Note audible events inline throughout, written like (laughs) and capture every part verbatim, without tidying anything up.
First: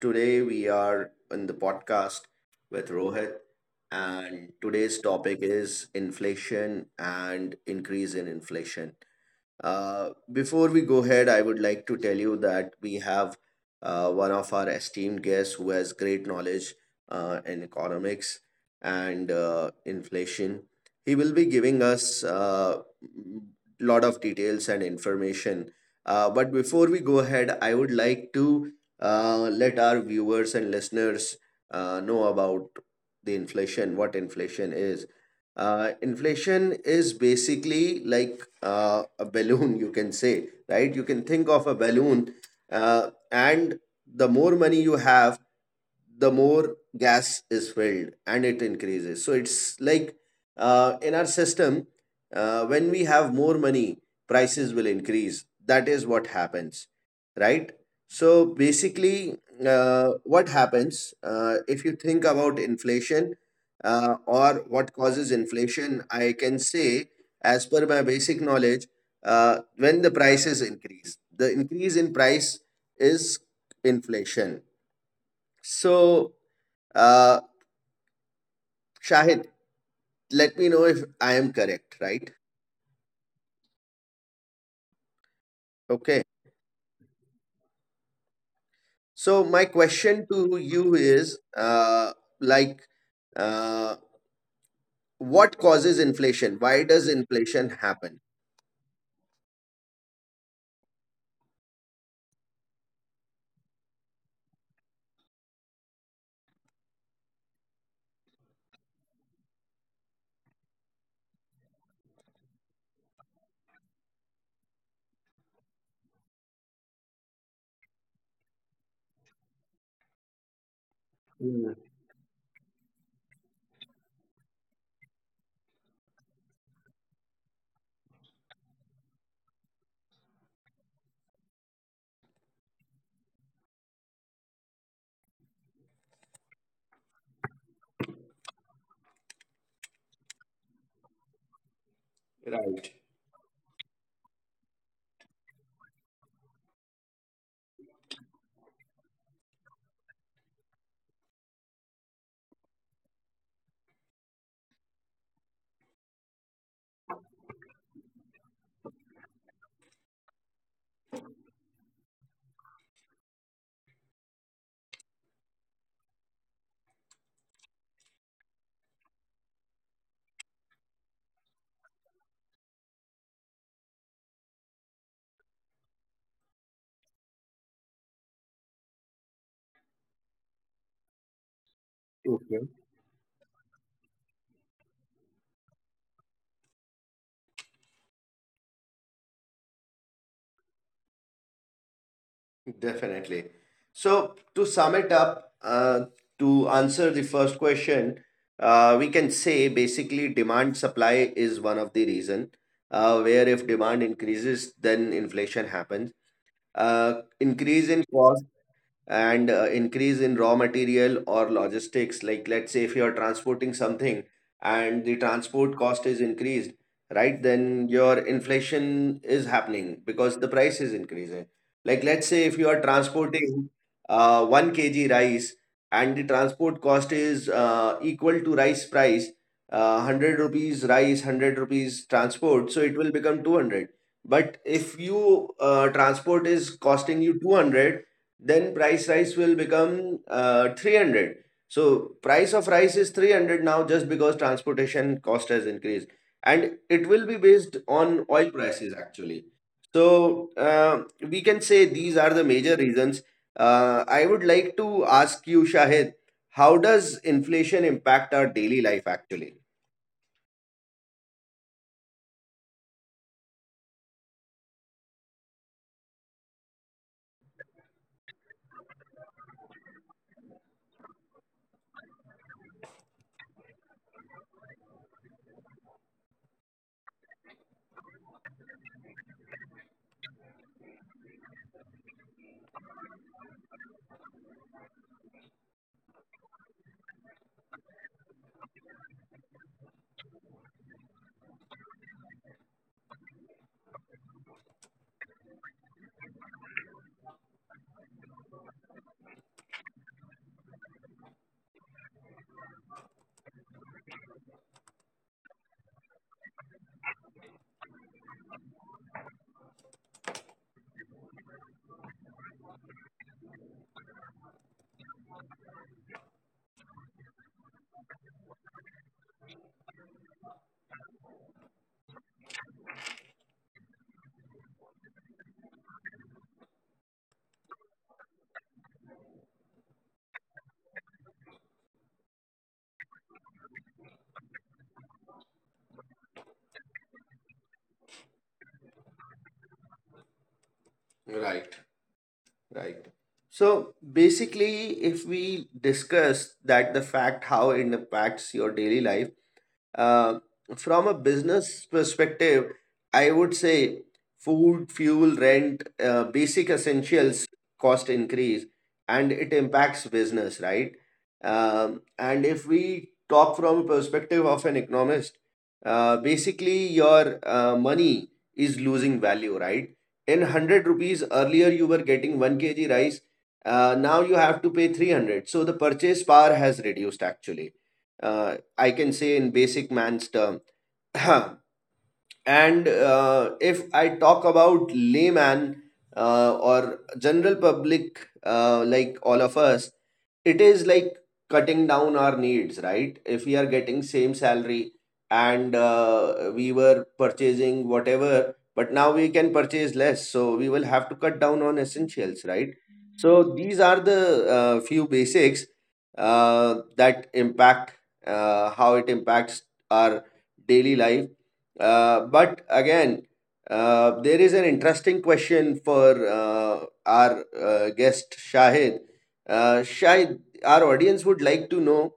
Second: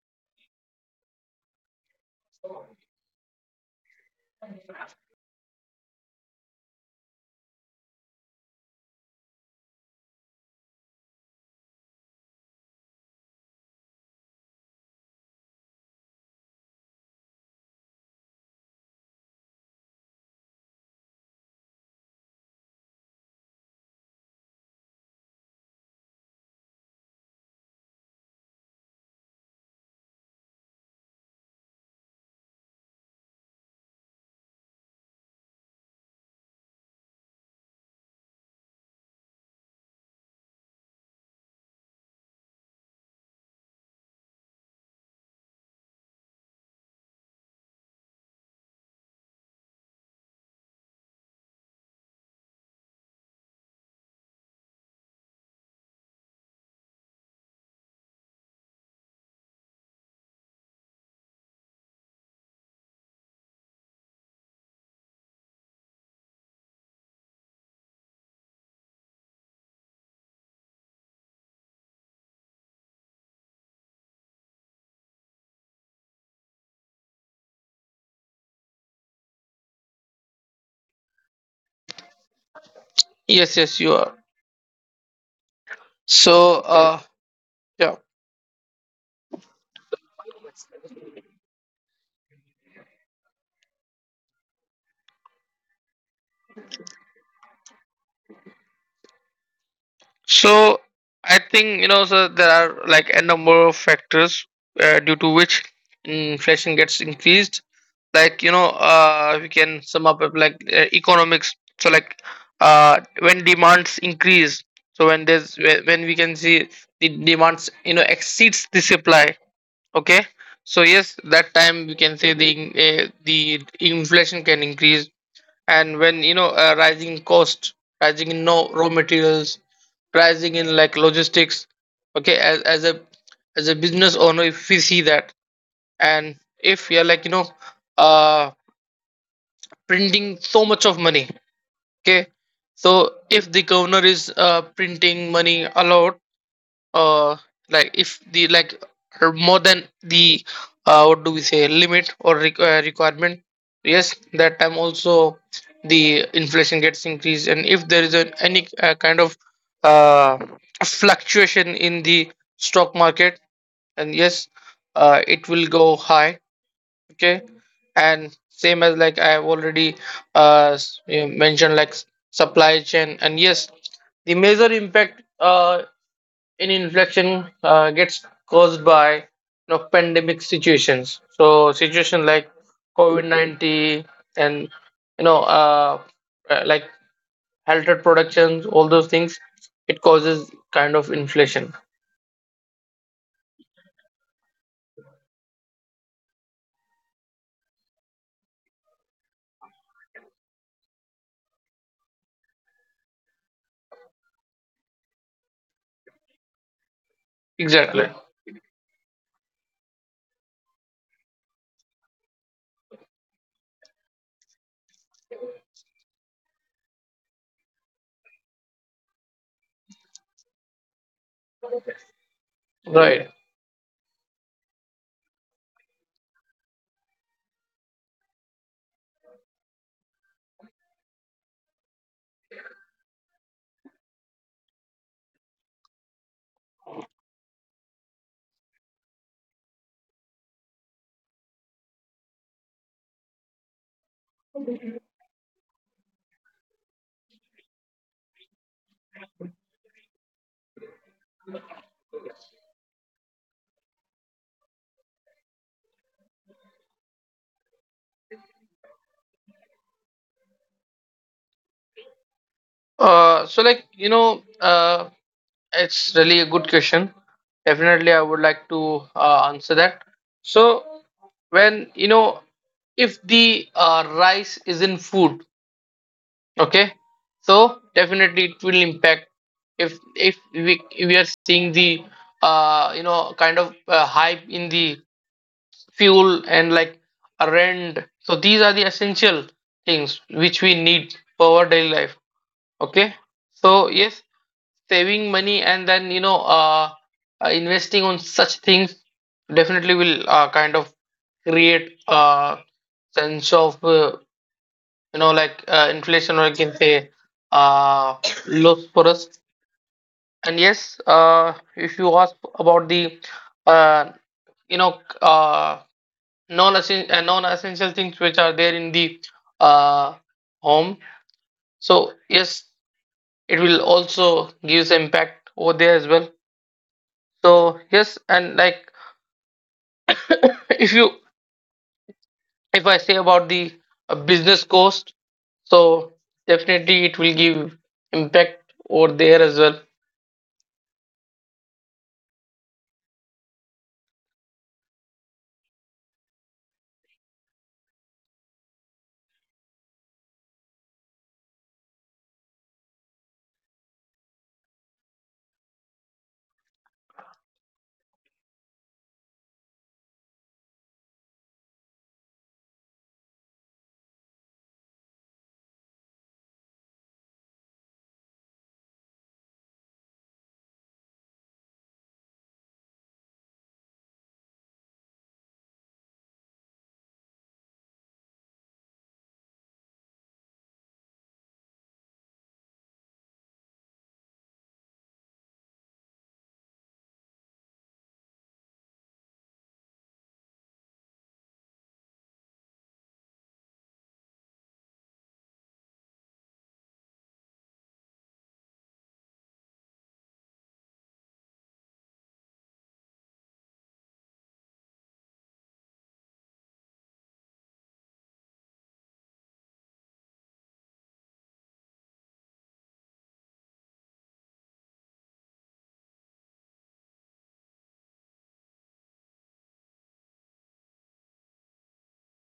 Today we are in the podcast with Rohit, and today's topic is inflation and increase in inflation. Uh, before we go ahead, I would like to tell you that we have uh, one of our esteemed guests who has great knowledge uh, in economics and uh, inflation. He will be giving us a lot of details and information. Uh, but before we go ahead, I would like to uh, let our viewers and listeners uh, know about the inflation, what inflation is uh, inflation is basically like uh, a balloon, you can say, right? You can think of a balloon, uh, and the more money you have, the more gas is filled and it increases. So it's like uh, in our system, uh, when we have more money, prices will increase. That is what happens, right? So basically, uh, what happens uh, if you think about inflation uh, or what causes inflation? I can say, as per my basic knowledge, uh, when the prices increase, the increase in price is inflation so, uh, Shahid, let me know if I am correct, right? Yes, yes, you are. Okay. So, uh, yeah. So, my question to you is uh, like, uh, what causes inflation? Why does inflation happen? So, I think you know, so there are like a number of factors uh, due to which mm, inflation gets increased. Like you know, uh, we can sum up with like uh, economics. So, like uh, when demands increase, so when there's when when we can see the demands, you know, exceeds the supply. Okay. So yes, that Mm. time we can say the in- uh, the inflation can increase, and when you know uh, rising cost, rising in, no, raw materials, rising in, like, logistics. Okay, as, as a as a business owner, if we see that, and if we are like you know uh printing so much of money. Okay, so if the governor is uh printing money a lot, uh like if the like uh, more than the uh what do we say limit or requ- uh, requirement. Yes, that time also the inflation gets increased, and if there is an, any uh, kind of uh fluctuation in the stock market, and yes, uh it will go high. Okay, and same as, like, I have already uh s- you mentioned, like, s- supply chain, and yes, the major impact, uh any inflection, uh, gets caused by you know pandemic situations, so situation like COVID nineteen, and you know uh, uh, like halted productions, all those things, it causes kind of inflation. Definitely. So, to sum it up, uh, to answer the first question, uh, we can say basically demand supply is one of the reason uh, where if demand increases, then inflation happens. Uh, exactly. Increase in cost and uh, increase in raw material or logistics, like let's say if you are transporting something and the transport cost is increased, right? Then your inflation is happening because the price is increasing. Like Right. let's say if you are transporting uh, one kilogram rice and the transport cost is uh, equal to rice price, uh, hundred rupees rice, hundred rupees transport, so it will become two hundred. But if you uh, transport is costing you two hundred, then price rice will become uh, three hundred. So price of rice is three hundred now just because transportation cost has increased, and it will be based on oil prices actually. So uh, we can say these are the major reasons. Uh, i would like to ask you, Shahid, how does inflation impact our daily life actually? Uh, so, like, you know uh, it's really a good question. Definitely I would like to uh, answer that. So, when you know, if the uh, rice is in food. Okay, so definitely it will impact if if we we are seeing the uh you know kind of uh, hype in the fuel, and like a rent, so these are the essential things which we need for our daily life. Okay, so yes, saving money, and then you know uh, uh investing on such things definitely will uh, kind of create a sense of uh, you know, like uh, inflation, or you can say uh, loss for us. And yes, uh, if you ask about the uh, you know uh, non-essential uh, non-essential things which are there in the uh, home, so yes, it will also give some impact over there as well. So yes, and like, if you if I say about the uh, business cost, so definitely it will give impact over there as well. Right, right. So basically, if we discuss that, the fact how it impacts your daily life, Uh, from a business perspective, I would say food, fuel, rent, uh, basic essentials cost increase, and it impacts business, right? Um, and if we talk from a perspective of an economist, uh, basically your uh, money is losing value, right? In hundred rupees earlier, you were getting one kilogram rice. Uh, now you have to pay three hundred. So the purchase power has reduced actually. Uh, I can say in basic man's term. (clears throat) And uh, if I talk about layman uh, or general public, uh, like all of us, it is like cutting down our needs, right? If we are getting same salary and uh, we were purchasing whatever, but now we can purchase less, so we will have to cut down on essentials, right? So these are the uh, few basics uh, that impact uh, how it impacts our daily life. Uh, but again, uh, there is an interesting question for uh, our uh, guest Shahid. Uh, Shahid, our audience would like to know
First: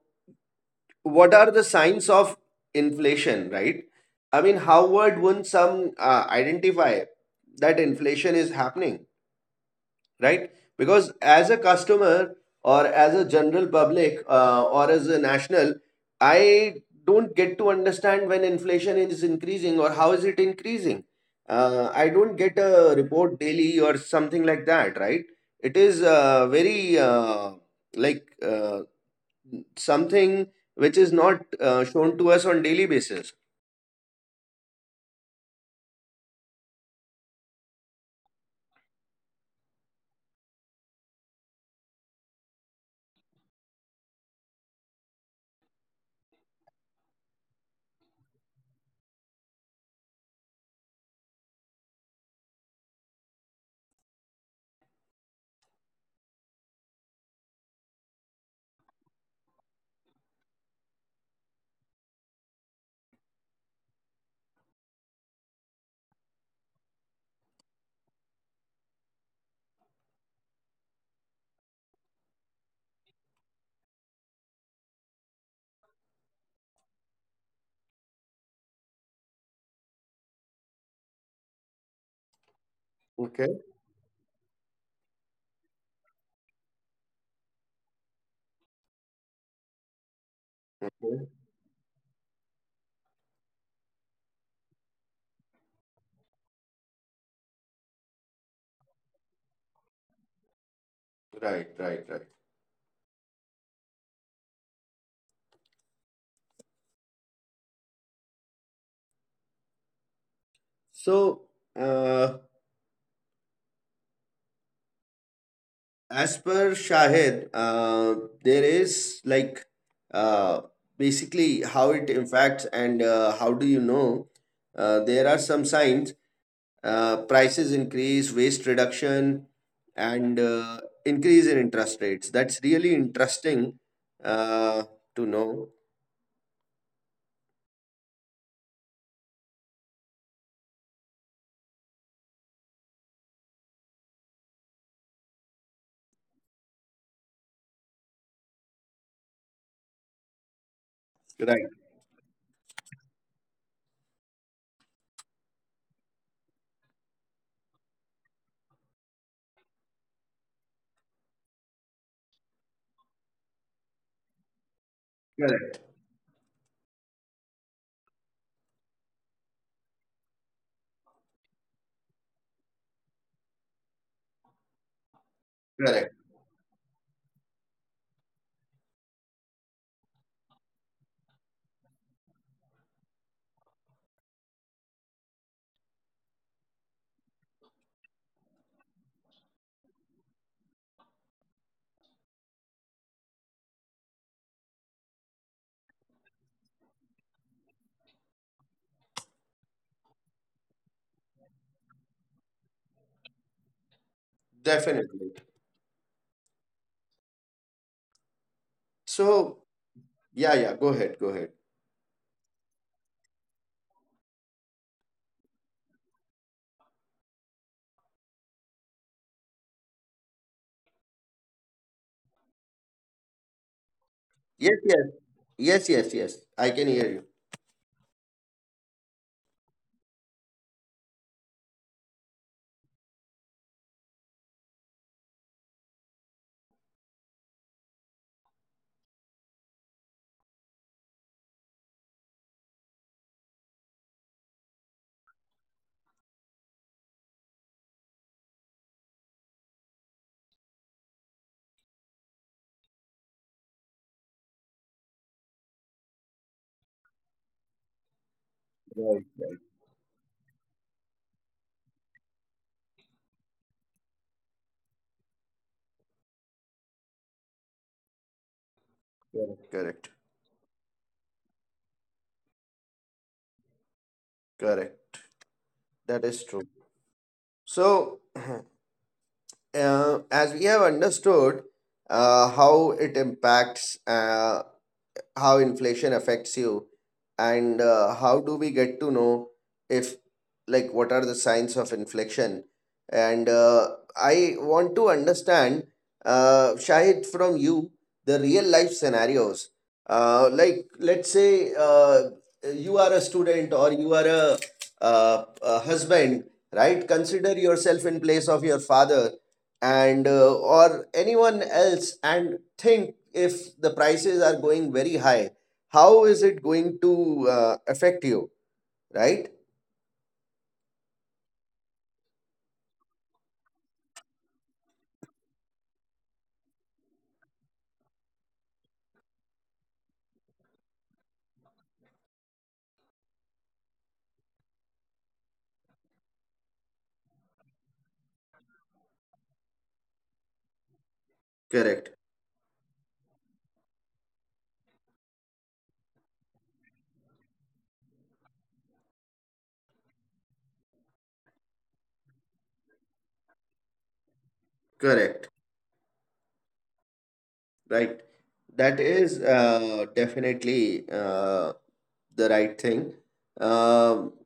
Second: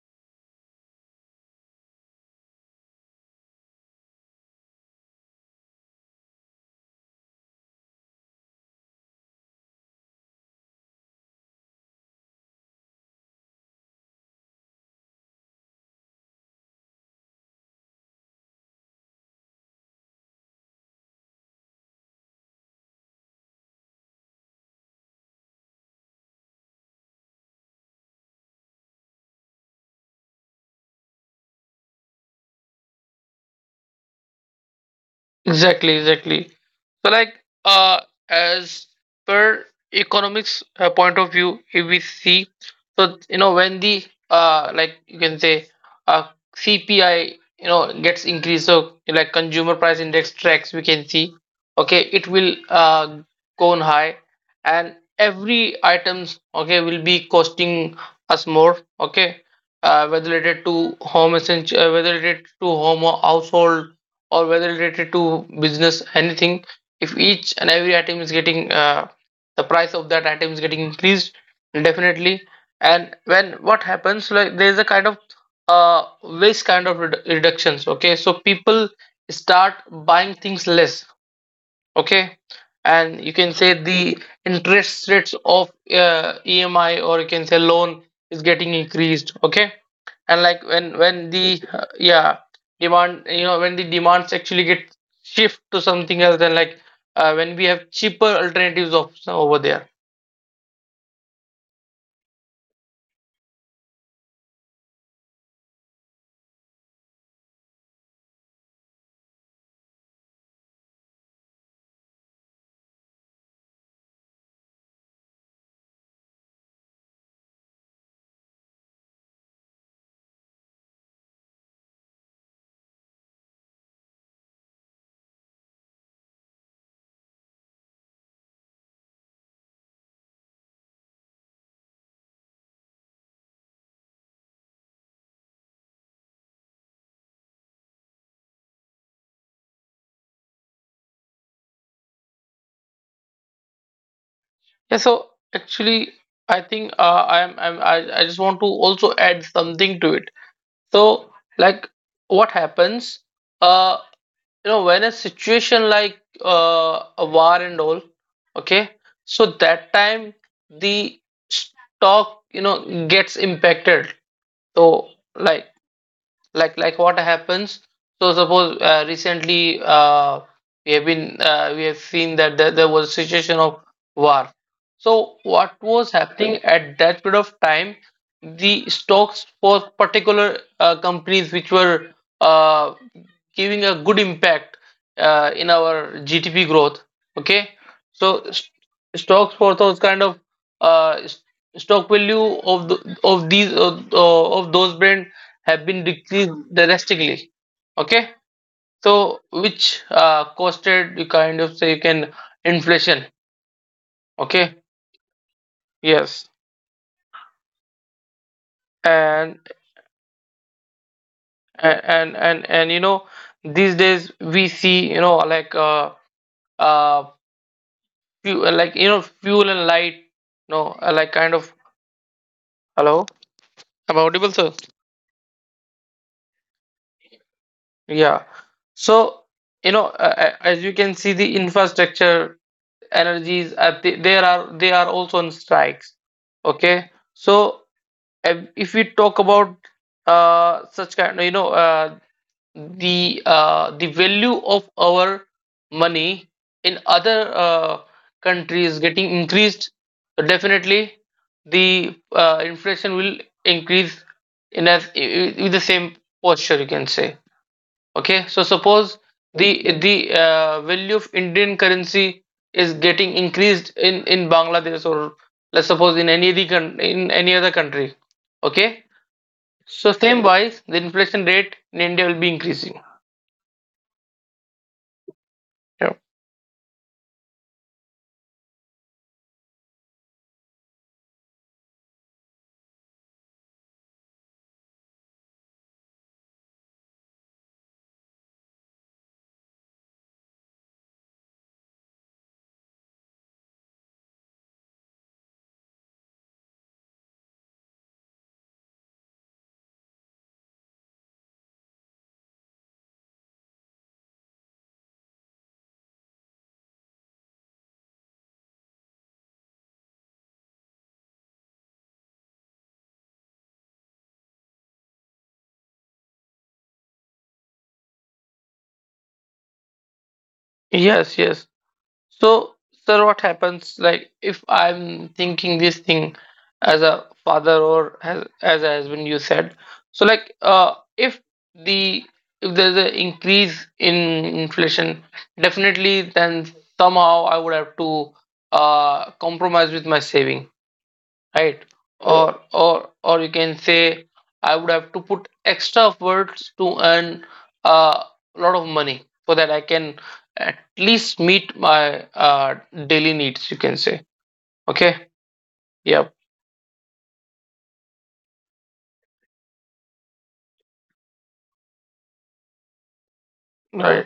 what are the signs of inflation, right? I mean, how would one some uh, identify that inflation is happening? Right? Because as a customer or as a general public, uh, or as a national, I don't get to understand when inflation is increasing or how is it increasing. Uh, I don't get a report daily or something like that, right? It is uh, very uh, like uh, something which is not uh, shown to us on daily basis. Exactly, exactly. So, like, uh, as per economics uh, point of view, if we see, so, you know, when the uh, like you can say, uh, C P I, you know, gets increased. So, like, consumer price index tracks, we can see, okay, it will uh go on high, and every items, okay, will be costing us more. Okay, uh, whether related to home essential, uh, whether related to home or household, or whether related to business, anything, if each and every item is getting uh, the price of that item is getting increased. Definitely, and when what happens, like, there is a kind of uh, waste, kind of redu- reductions. Okay, so people start buying things less. Okay, and you Okay. can say the interest rates of uh, E M I, or you can say loan, is getting increased. Okay, and like, when when the uh, yeah, demand, you know when the demands actually get shift to something else, then, like, uh, when we have cheaper alternatives of over there. Right, right, right. So, uh, as per Shahid, uh, there is like uh, basically how it impacts and uh, how do you know? Uh, there are some signs: uh, prices increase, waste reduction, and uh, increase in interest rates. That's really interesting uh, to know. Yeah, so actually I think uh, i'm, I'm I, I just want to also add something to it. So, Right, like, what happens, uh you know when a situation like uh, a war and all. Okay, so that time the stock, you know gets impacted, so like correct, like like what happens. So suppose uh, recently, uh, we have been uh, we have seen that there, there was a situation of war, so what correct, was happening at that period of time, the stocks for particular uh, companies which were uh, giving a good impact uh, in our G D P growth. Okay, so st- stocks for those kind of uh, s- stock value of the, of these uh, uh, of those brand have been decreased drastically. Okay, so which uh, costed, you kind of say, you can, inflation. Okay. definitely. Yes, So, and yeah, yeah, go ahead, go ahead. and and and, and you know these days we see, you know like, uh, uh, few, uh, like, you know fuel and light, no, uh, like, kind of, hello, am I audible, Yes, sir? yes, yes, yes, yes. I can hear you. Yeah, so, you know uh, uh, as you can see, the infrastructure energies, uh, they, they are they are also on strikes. Okay, so if if we talk about uh, such kind, you know uh, the uh, the value of our money in other uh, countries getting increased, definitely the uh, inflation will increase in, as with the same posture, you can say. Okay, so suppose Right, right, the the uh, value of Indian currency is getting increased in in Bangladesh, or let's suppose, in any other coun- in any other country. Okay, correct, correct, so same wise, the inflation rate in India will be increasing. correct. Yeah. That is true. So, (clears throat) uh, as we have understood uh, how it impacts, uh, how inflation affects you, and uh, how do we get to know if, like, what are the signs of inflation. And uh, i want to understand, uh, Shahid, from you, the real life scenarios. Uh, like let's say uh, you are a student or you are a, uh, a husband, right? Consider yourself in place of your father and uh, or anyone else, and think if the prices are going very high, how is it going to uh, affect you, right? Yes, yes. So, sir, what happens, like, if I'm thinking this thing as a father, or as, as a husband, you said. So, like, uh, if the if there's an increase in inflation, definitely then somehow I would have to uh compromise with my saving, right? Correct, Yeah, or or or you can say, I would have to put extra words to earn a lot of money, so that I can at least meet my uh, daily needs, you can say. Okay. correct. Yep. Right, that is uh, definitely uh, the right thing. Um, Right,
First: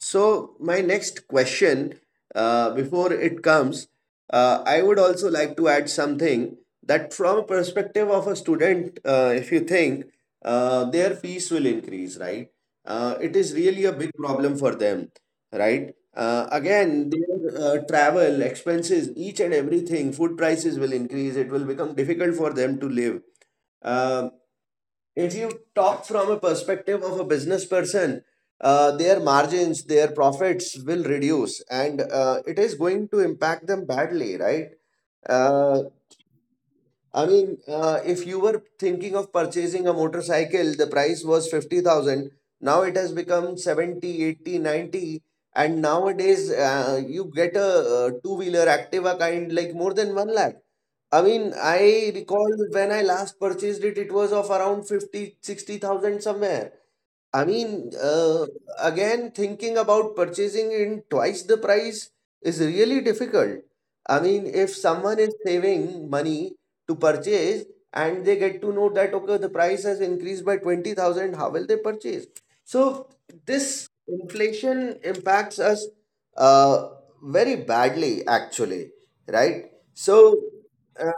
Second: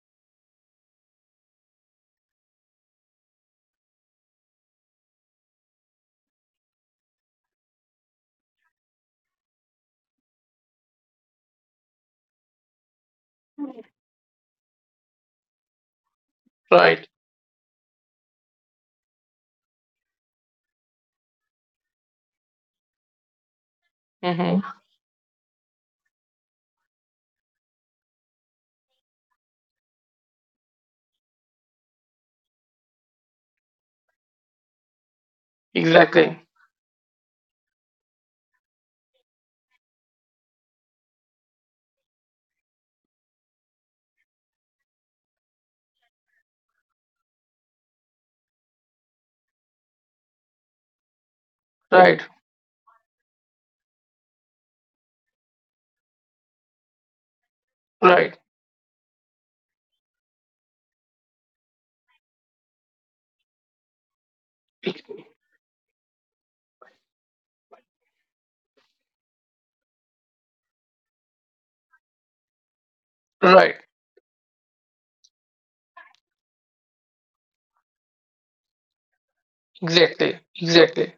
so, my next question, uh, before it comes, uh, I would also like to add something that from a perspective of a student, uh, if you think, uh, their fees will increase, right? Uh, it is really a big problem for them, right? Uh, right. again, their uh, travel expenses, each and everything, food prices will increase. It will become difficult for them to live. Uh, Mm-hmm. if you talk from a perspective of a business person, uh, their margins, their profits will reduce, and uh, it is going to impact them badly, right? Uh, Exactly. I mean, uh, if you were thinking of purchasing a motorcycle, the price was fifty thousand. Now it has become seventy, eighty, ninety, and nowadays, uh, you get a, uh two wheeler Activa kind, like more than one lakh. I mean, I Right, recall when I last purchased it, it was of around fifty, sixty thousand somewhere. I mean, right, uh, again, thinking about purchasing in twice the price is really difficult. I mean, if someone is saving money to purchase and they get to know that, okay, the price has increased by twenty thousand, how will they purchase? So, right. this inflation impacts us uh, very badly, actually, right? So, Exactly, uh, exactly.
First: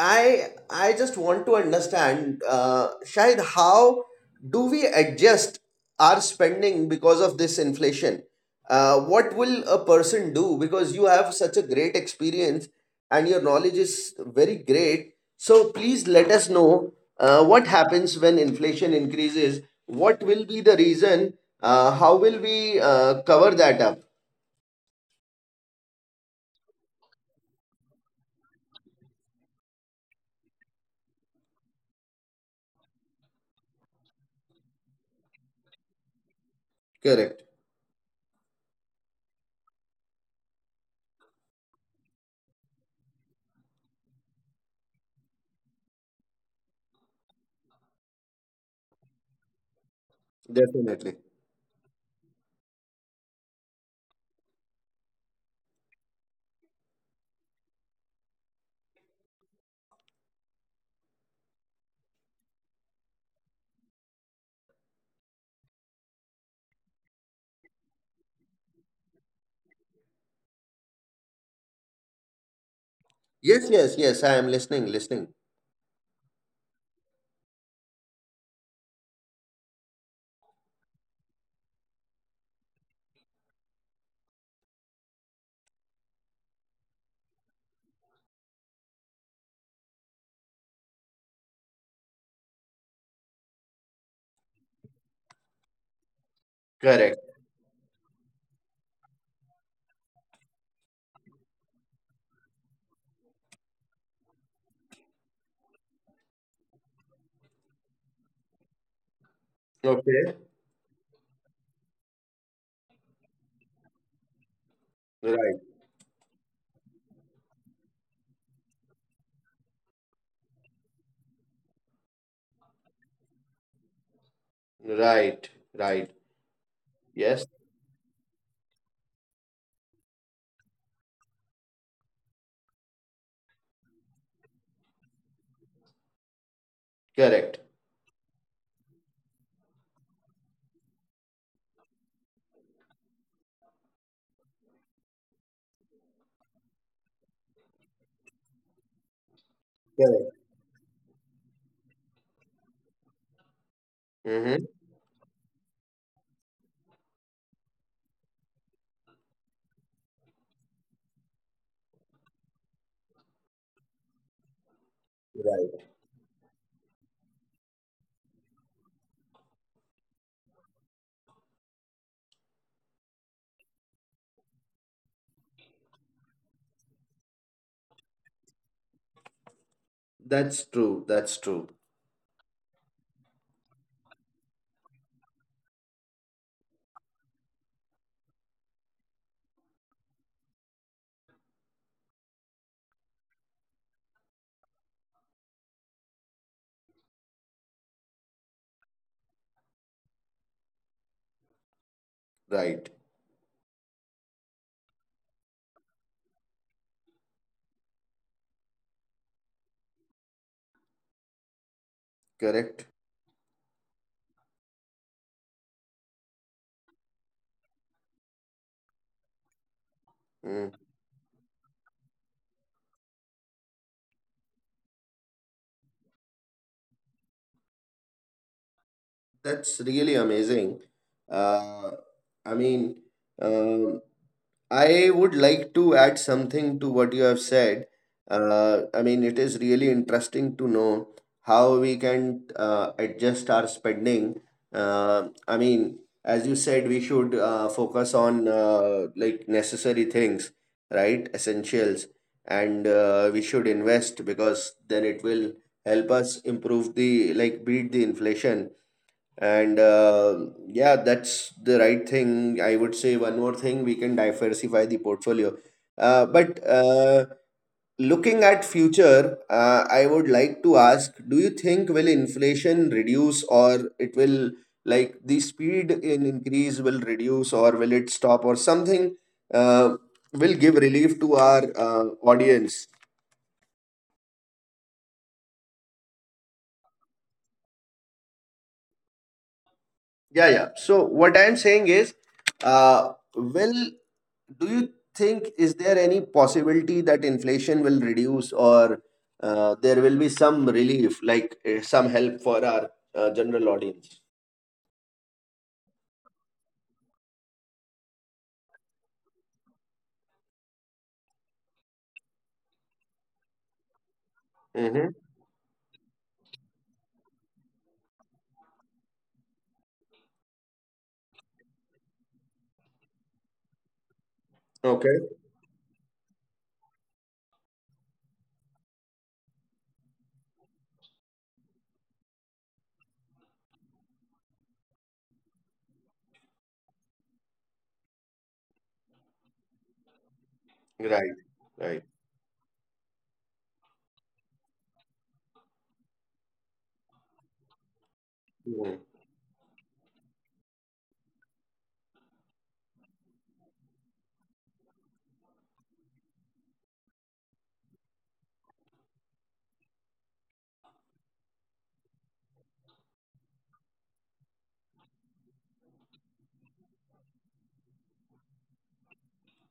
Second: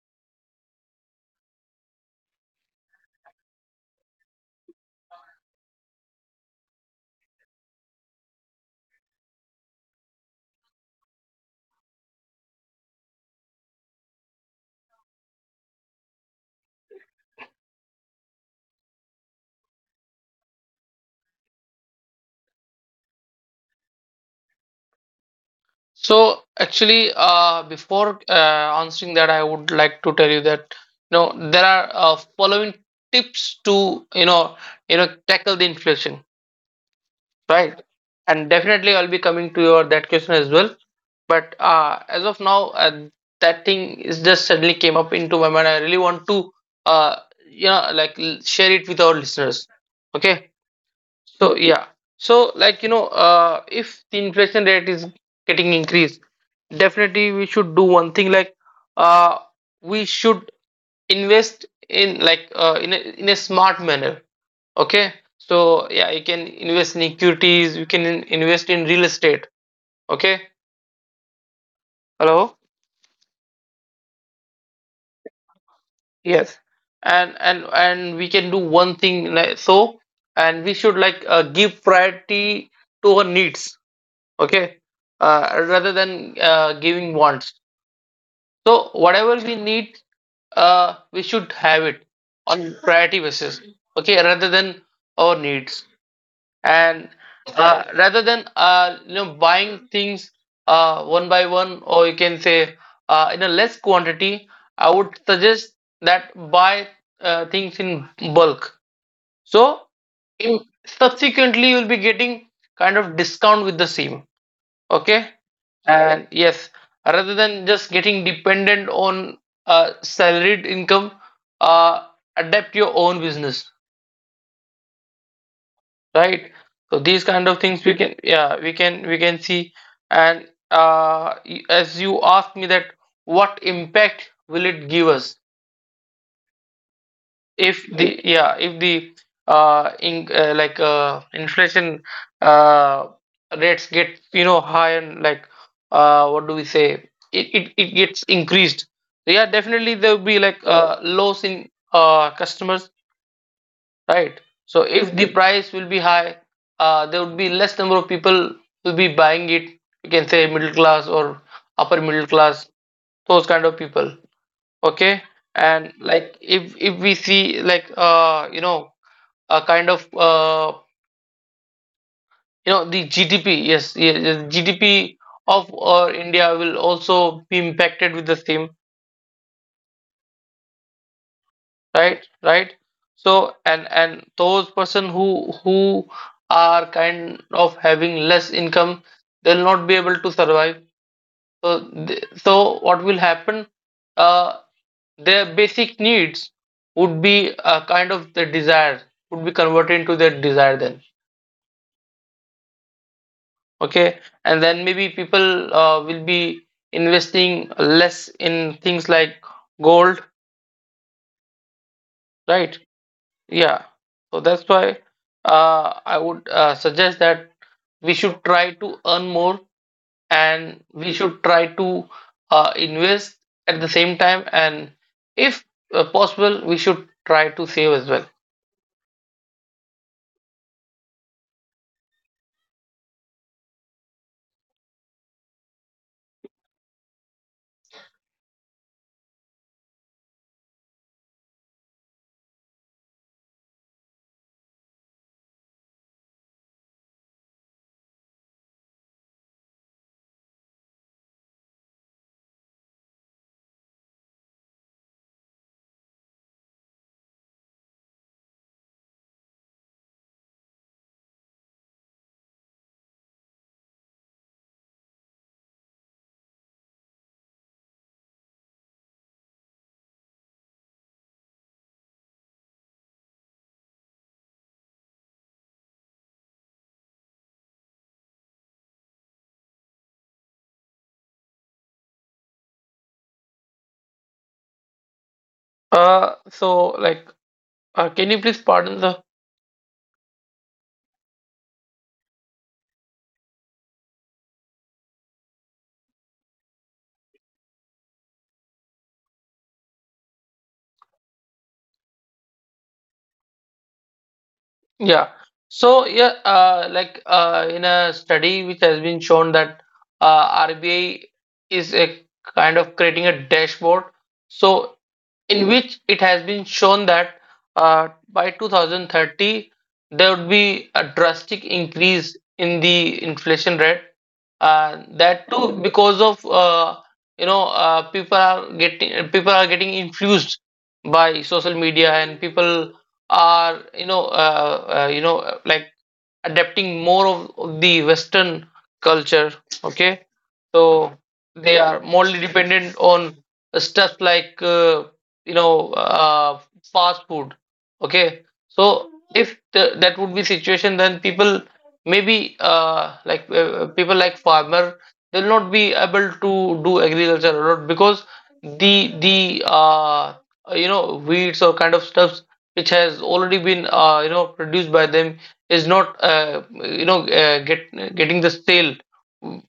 I I just want to understand, uh, Shahid, how do we adjust our spending because of this inflation? Uh, what will a person do? Because you have such a great experience and your knowledge is very great. So please let us know uh, what happens when inflation increases. What will be the reason? Uh, how will we uh, cover that up? So actually, uh, before uh, answering that, I would like to tell you that, you know there are uh, following tips to, you know you know tackle the inflation, right? Correct. And definitely, I'll be coming to your that question as well. But uh, as of now, uh, that thing is just suddenly came up into my mind. I really want to uh, you know like l- share it with our listeners. Okay, so yeah, Definitely. so like, you know, uh, if the inflation rate is getting increased, definitely we should do one thing, like, uh, we should invest in, like, uh, in a, in a smart manner. Okay, so yeah, you can invest in equities, you can in- invest in real estate. Okay, hello. Yes, yes, yes. I am listening, Yes, listening. and and and we can do one thing, like, so, and we should, like, uh, give priority to our needs. Okay, uh, rather than uh, giving wants. So whatever we need, uh, we should have it on priority basis. Okay, rather than our needs. And uh, rather than Correct. uh, you know buying things uh, one by one, or you can say uh, in a less quantity, I would suggest that, buy uh, things in bulk, so in, subsequently Okay. you'll be getting kind of discount with the same. Okay. And yes, Right, rather than just getting dependent on uh, salaried income, uh, adapt your own business, right? right, So these right. kind of things we can, yeah, Yes, we can we can see. And uh, y- as you asked me that, what impact will it give us? if the yeah correct, if the uh, in, uh like uh, inflation uh, rates get, you know high, and like, uh, what do we say, it, it, it gets increased. Yeah, definitely there will be, like, uh, correct. loss in uh, customers, right? So if the Mm-hmm. price will be high, uh, there would be less number of people will be buying it. You can say middle class or upper middle class, those kind of people. Okay, and, like, Right. if if we see, like, uh you know a kind of, uh, you know the G D P. Yes, yes, yes, G D P of uh, India will also be impacted with the same. That's true. That's Right, true. right. So, and and those person who who are kind of having less income, they'll not be able to survive. So, th- so what will happen? Uh, their basic needs would be a kind of the desire, would be converted into their desire then. Right, Okay, and then maybe people uh, will be investing less in things like gold, right? correct. Yeah, so that's why uh, I would uh, suggest that we should try to earn more, and Mm. we should try to uh, invest at the same time, and if uh, possible, we should try to save as well. That's really amazing. Uh, I mean, um, I would like to add something to what you have said. Uh, I mean, it is really interesting to know how we can uh, adjust our spending. Uh, I mean, as you said, we should uh, focus on, uh, like, necessary things, right? Essentials, and uh, we should invest because then it will help us improve the, like, beat the inflation. And uh, yeah, that's the right thing. I would say one more thing: we can diversify the portfolio. Uh, but uh, looking at future, uh, i would like to ask, do you think will inflation reduce, or it will, like, the speed in increase will reduce, or will it stop or something, uh, will give relief to our uh, audience? Uh, so, like, uh, can you please pardon the Yeah, yeah. So what I'm saying is, uh, will, do you think is there any possibility that inflation will reduce, or uh, there will be some relief, like uh, some help for our uh, general audience? Yeah. So yeah, uh, like uh, in a study which has been shown that uh, R B I is a kind of creating a dashboard. So Mm-hmm. in which it has been shown that uh, by two thousand thirty there would be a drastic increase in the inflation rate. Uh, Okay. That too because of uh, you know uh, people are getting people are getting influenced by social media, and people are you know uh, uh, you know uh, like adapting more of the Western culture. Okay, so Right. they are Right. more dependent on stuff like, uh, you know uh, fast food. Okay, Mhm. so if the, that would be situation, then people maybe uh, like uh, people like farmer they'll not be able to do agriculture a lot because the the uh, you know weeds or kind of stuffs which has already been uh, you know produced by them is not uh, you know uh, get getting the sale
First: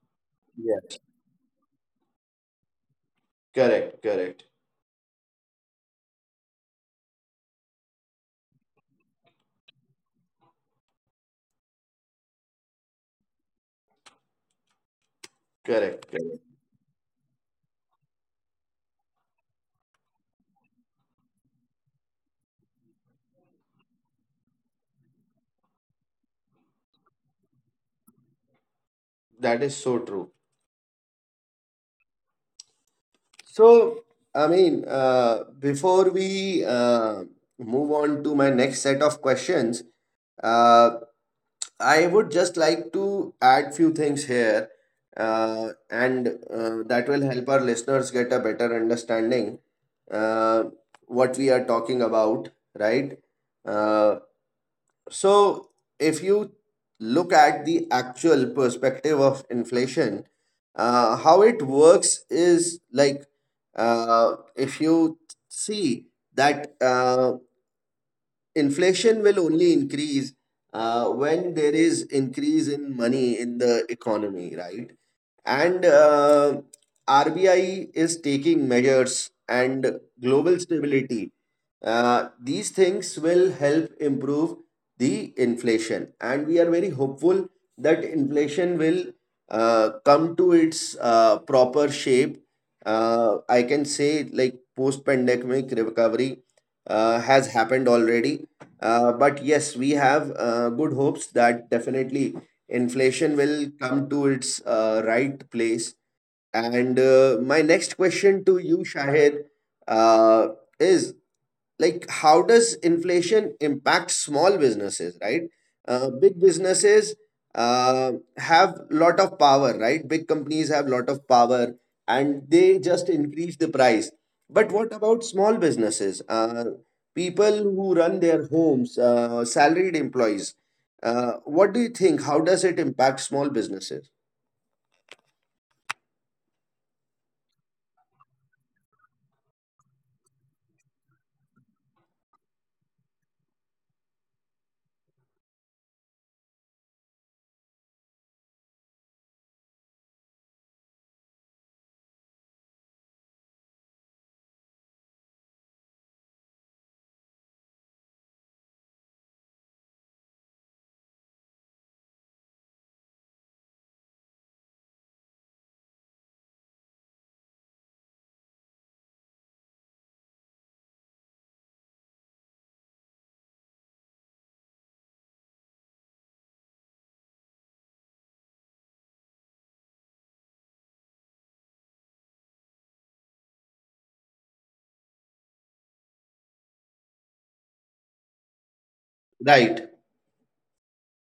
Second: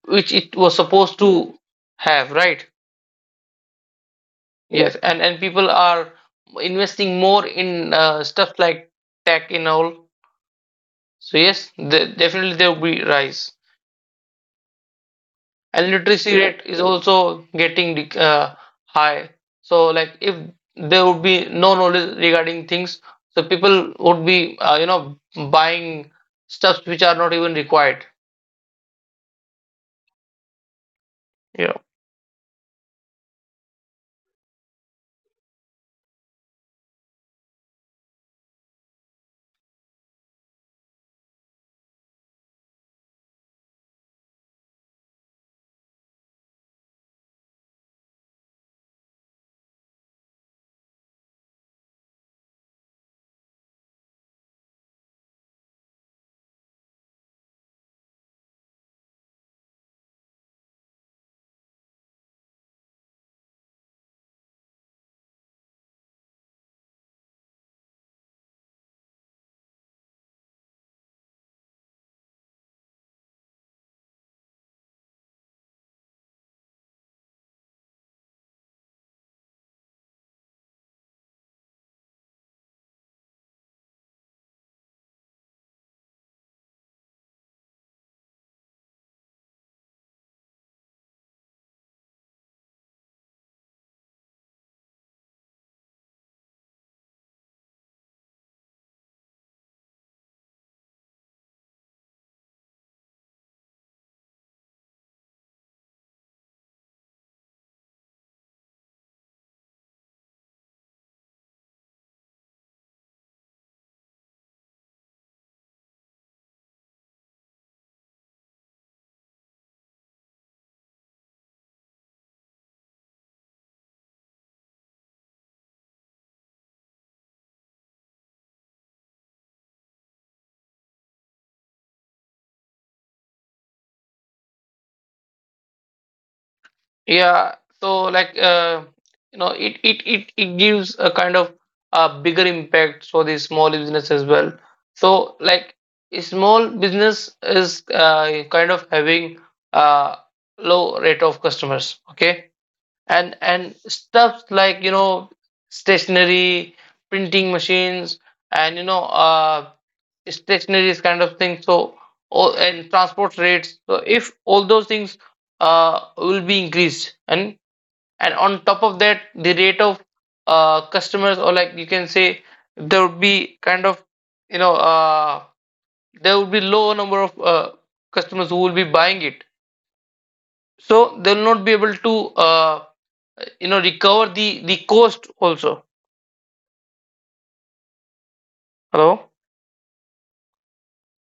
which it was Yes. supposed to have, right? Correct. Correct. Yes. Yes, and and people are investing more in uh, stuff like tech and all. So yes, the, definitely there will be rise, and Correct. literacy Correct. rate is also getting dec- uh, high. So like if there would be no knowledge regarding things, so people would be uh, you know buying stuffs which are not even required. That is so true. So, I mean, uh, before we uh, move on to my next set of questions, uh, I would just like to add few things here, uh, and uh, that will help our listeners get a better understanding uh, what we are talking about, right? Uh, so, if you look at the actual perspective of inflation, uh, how it works is like, uh, if you see that uh, inflation will only increase uh, when there is increase in money in the economy, right? And uh, RBI is taking measures, and global stability, uh, these things will help improve the inflation, and we are very hopeful that inflation will uh, come to its uh, proper shape. Uh, i can say, like, post pandemic recovery uh, has happened already. Uh, but yes, we have uh, good hopes that definitely inflation will come to its uh, right place. And uh, my next question to you, Shahid, uh, is like, how does inflation impact small businesses, right? Uh, big businesses uh, have lot of power, right? Big companies have lot of power and they just increase the price, but what about small businesses, uh, people who run their homes, uh, salaried employees. Uh, what do you think? How does it impact small businesses? Yeah, so like uh, you know, it it it it gives a kind of a bigger impact for the small business as well. So like a small business is uh, kind of having a low rate of customers, okay? And and stuff like you know stationery, printing machines, and you know uh stationery is kind of thing. So all and transport rates. So if all those things uh will be increased, and and on top of that the rate of uh, customers, or like you can say there would be kind of you know uh, there would be low number of uh, customers who will be buying it, so they will not be able to uh, you know recover the the cost also. Hello? Right,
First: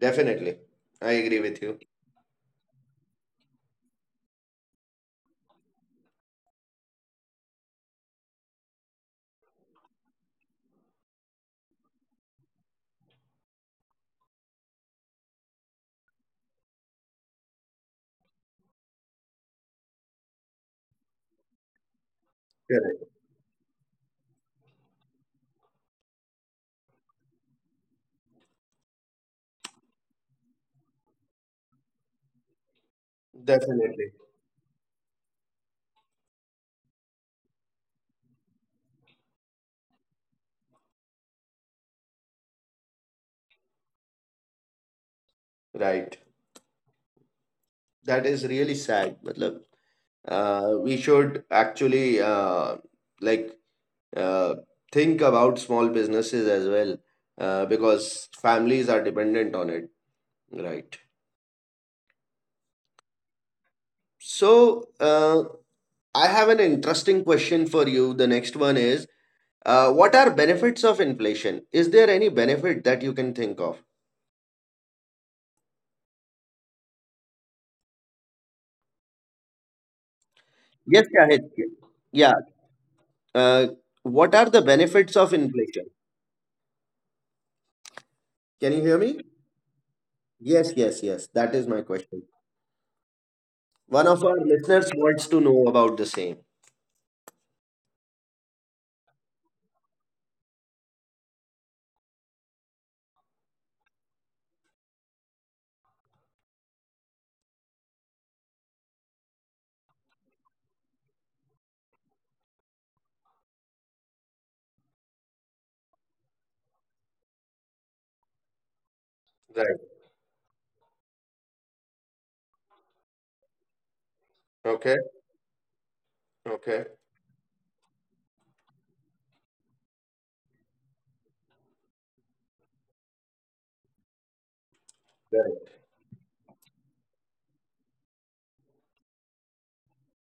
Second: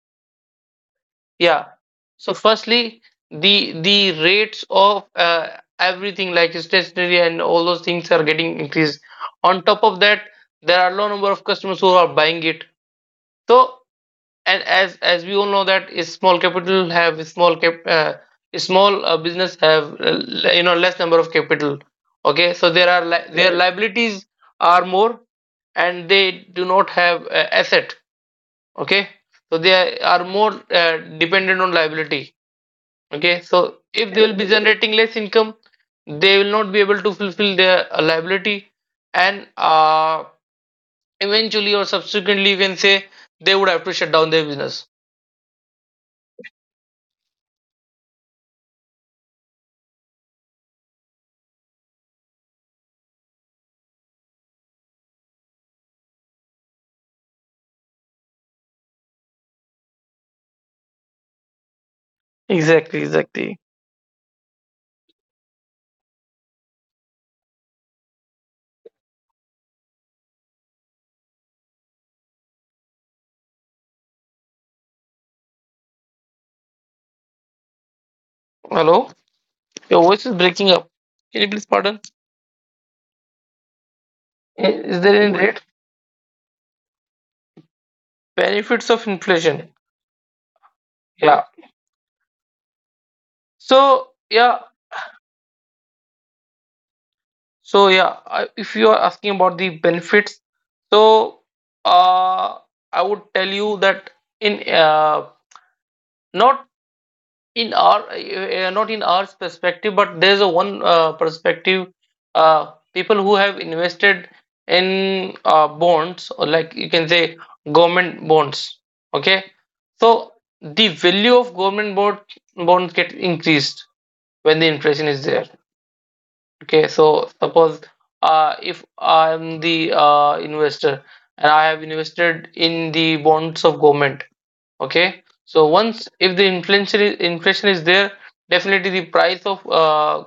definitely. I agree with Yeah, you. so firstly the the rates of uh, everything like stationery and all those things are getting increased. On top of that there are low number of customers who are buying it. So, and as as we all know that is small capital have small cap uh, small uh, business have uh, l- you know less number of capital. Okay, so there Correct. are li- their liabilities are more, and they do not have uh, asset. Okay, so they are more uh, dependent on liability. Okay, so Definitely. if they will be generating less income, they will not be able to fulfill their uh, liability, and uh, eventually or subsequently you can say they would have to shut down their business. Right. That is really sad. Matlab, uh, we should actually uh, like uh, think about small businesses as well, uh, because families are dependent on it. Right. Exactly, exactly. So uh, I have an interesting question for you. The next one is. Uh, what are benefits of inflation? Is there any benefit that you can think of? Hello, your voice is breaking Yes, up. Shahid. Can you please pardon? Yeah. Uh, what are the I- benefits of Is there any inflation? rate Can you hear me? benefits of inflation? Yes, yes, yes. That is Yeah. my question. One of So our yeah, listeners wants to know about the same. so yeah. I- If you are asking about the benefits, so uh, I would tell you that in uh, not in our uh, not in our perspective, but there's a one uh, perspective. Uh, people who have invested in uh, bonds, or like you can say government bonds. Okay, Right. so the value of government bond bonds get increased when the Okay. inflation is there. Okay. Okay, so suppose uh, if I am the uh, investor, and I have invested in the bonds of government. Okay, so once if the inflation is, inflation is there, definitely the price of uh,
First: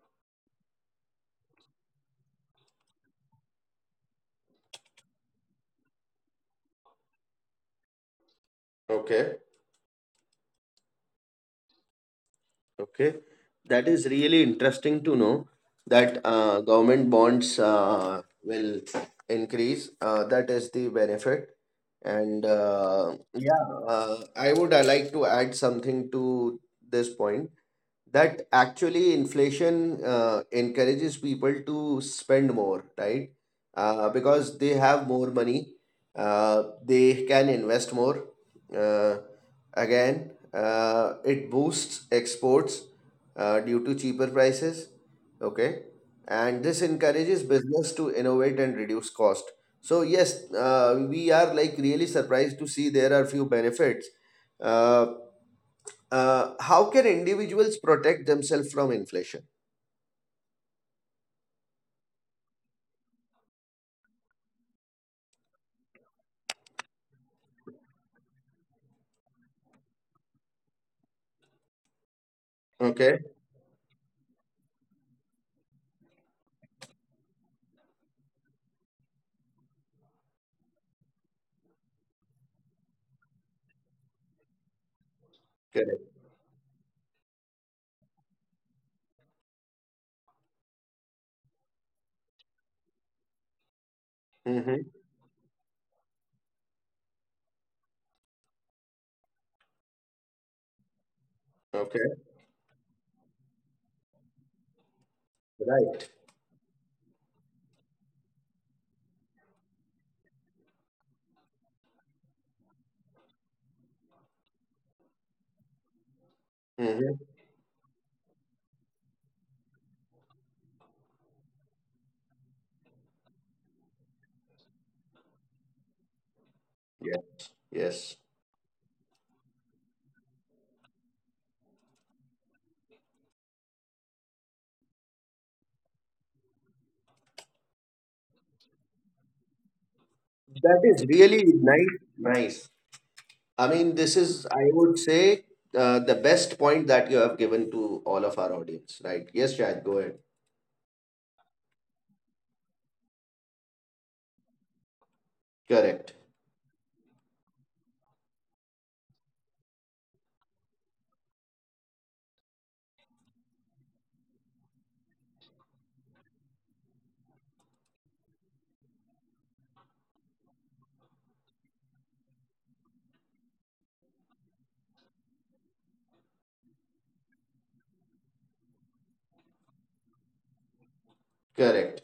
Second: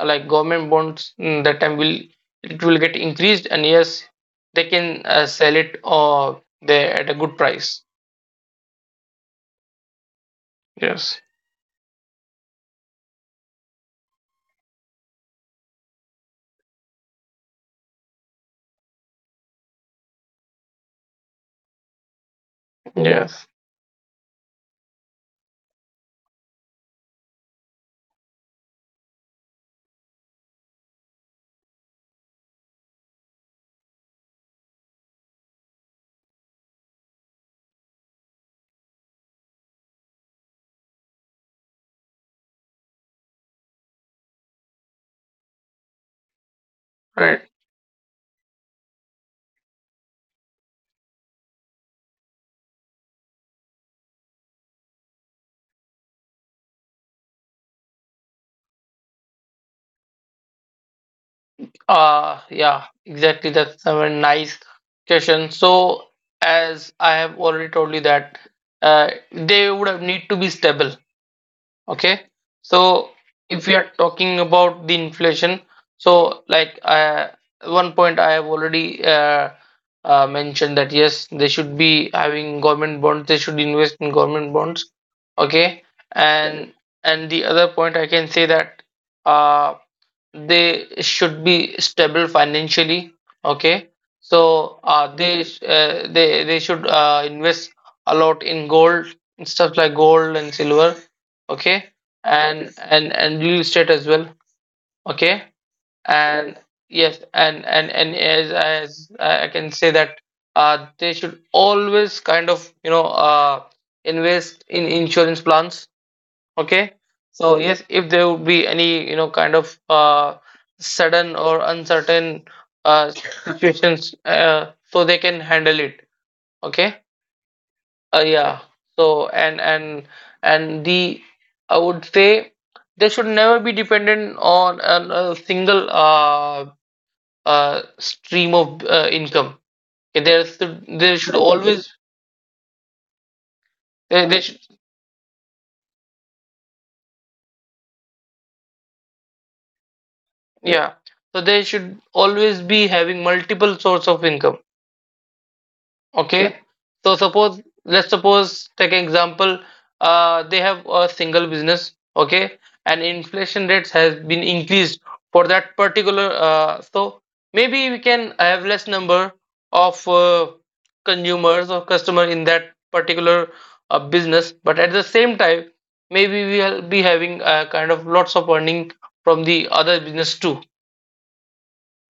like government bonds, mm, that time will it will get increased, and yes, they can uh, sell it, uh, they at a good price. Okay. Yes, Okay, that is really interesting to know that uh, government bonds uh, will increase. Uh, that is the benefit. And uh, yes, yeah, uh, I would uh, like to add something to this point, that actually inflation uh, encourages people to spend more, right? Uh, because they have more money, uh, they can invest more. Uh, Again, uh, it boosts exports uh, due to cheaper prices. Okay, and this right. encourages business to innovate and reduce cost. So yes, uh, we are like really surprised to see there are few benefits. Uh, uh, how can individuals protect themselves from inflation? uh yeah exactly, that's a very nice question. So as I have already told you that uh, they would have need to be stable. Okay, so Okay, if we are talking about the inflation, so like uh, one point I have already uh, uh, mentioned that yes, they should be having government bonds. They should invest in government bonds. Okay, correct. and and the other point I can say that uh, they should be stable financially. Okay, so Mm-hmm. uh, they sh- uh, they they should uh, invest a lot in gold, and stuff like gold and silver. Okay, Okay, and and and real estate as well. Okay, right. and yes, and and and as as I can say that uh, they should always kind of you know uh, invest in insurance plans. Okay, Mm-hmm. so yes, if there would be any, you know, kind of uh, sudden or uncertain uh, situations, uh, so they can handle it. Okay, Yeah. Yes. uh, yeah. So, and and and the I would say they should never be dependent on an- a single uh, uh, stream of uh, income. Okay, there That should is there should really always. nice. Nice. I mean, this They, they is, should. I would say, uh, the best point that you have given to all of our audience, right? Yes, Shahid, go ahead. Yeah. So they should always be having multiple source of income. Correct. Okay. So suppose, let's suppose, take an example. Uh, they have a single business. Okay, and inflation rates has been increased for that particular. Uh, so maybe we can have less number of uh, consumers or customer in that particular uh, business, but at the same time, maybe we will be having a kind of lots of earning from the other business too. Correct.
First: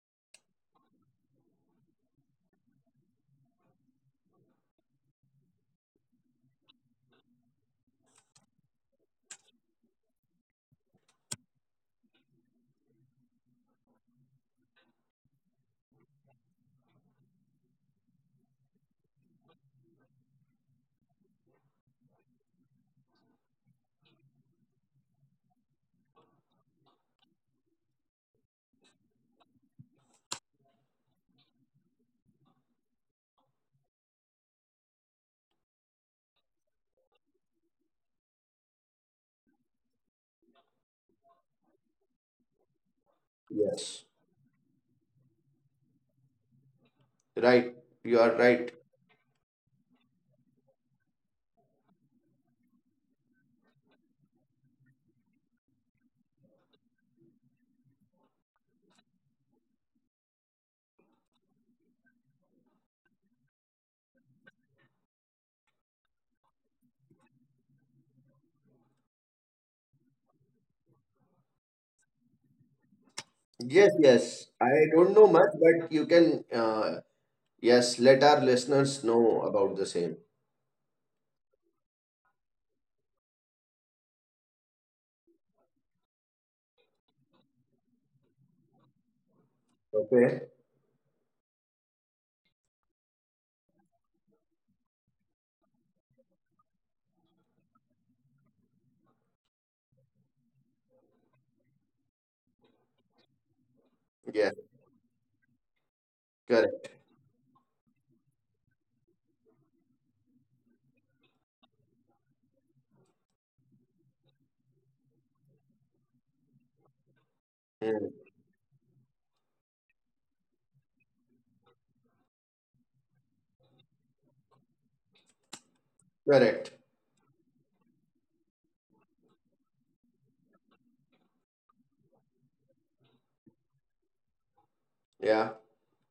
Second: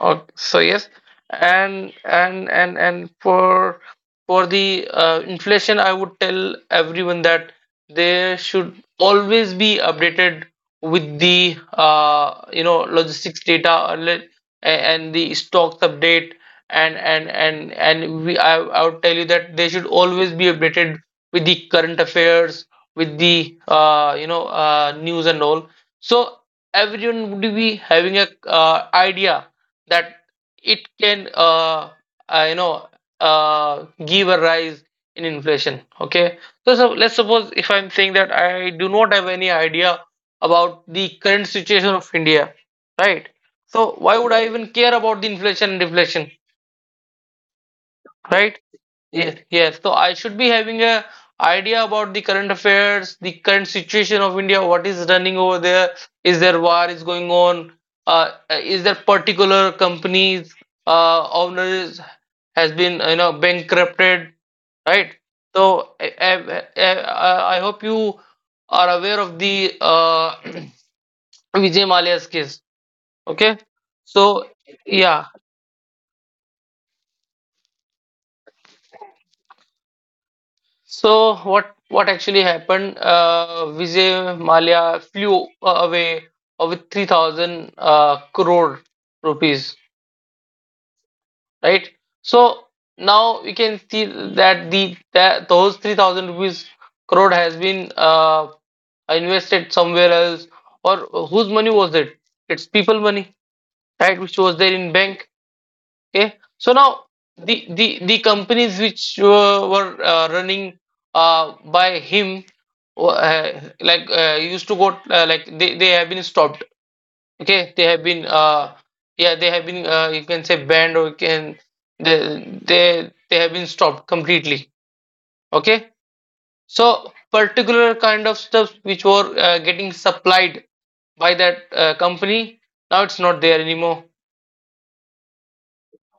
Oh, so yes, and and and and for for the uh, inflation, I would tell everyone that they should always be updated with the uh, you know logistics data, and le- a- and the stocks update. And and and and we I, I would tell you that they should always be updated with the current affairs, with the uh, you know uh, news and all. So everyone would be having a uh, idea that it can uh, uh, you know uh, give a rise in inflation. Okay, so, so let's suppose if I'm saying that I do not have any idea about the current situation of India, right? So Yes. why would I even care about the inflation and deflation, Right. You are right? right. Yes, yes. So I should be having a idea about the current affairs, the current situation of India. What is running over there? Is there war is going on? Uh, is there particular companies, uh, owners has been you know bankrupted, right? So I, I, I, I hope you are aware of the uh, (clears throat) Vijay Malia's case. Okay, Yes, yes. so I yeah. don't know much, but you can, uh, yes, let our listeners know about the same. So what what actually happened? Uh, Vijay Malia flew uh, away uh, with three thousand uh, crore rupees, Okay. right? So now we can see that the that those three thousand rupees crore has been uh, invested somewhere else, or whose money was it? It's people money, right? Which was Yeah. there in bank. Okay, so Correct. now the the the companies which uh, were uh, running uh, by him, uh, like uh, used to go uh, like they they have been stopped. Okay, they have been Mm, uh, yeah they have been, uh, you can say, banned, or you can they they they have been stopped completely. Okay, correct. so particular kind of stuff which were uh, getting supplied by that uh, company, now it's not there anymore. Yeah.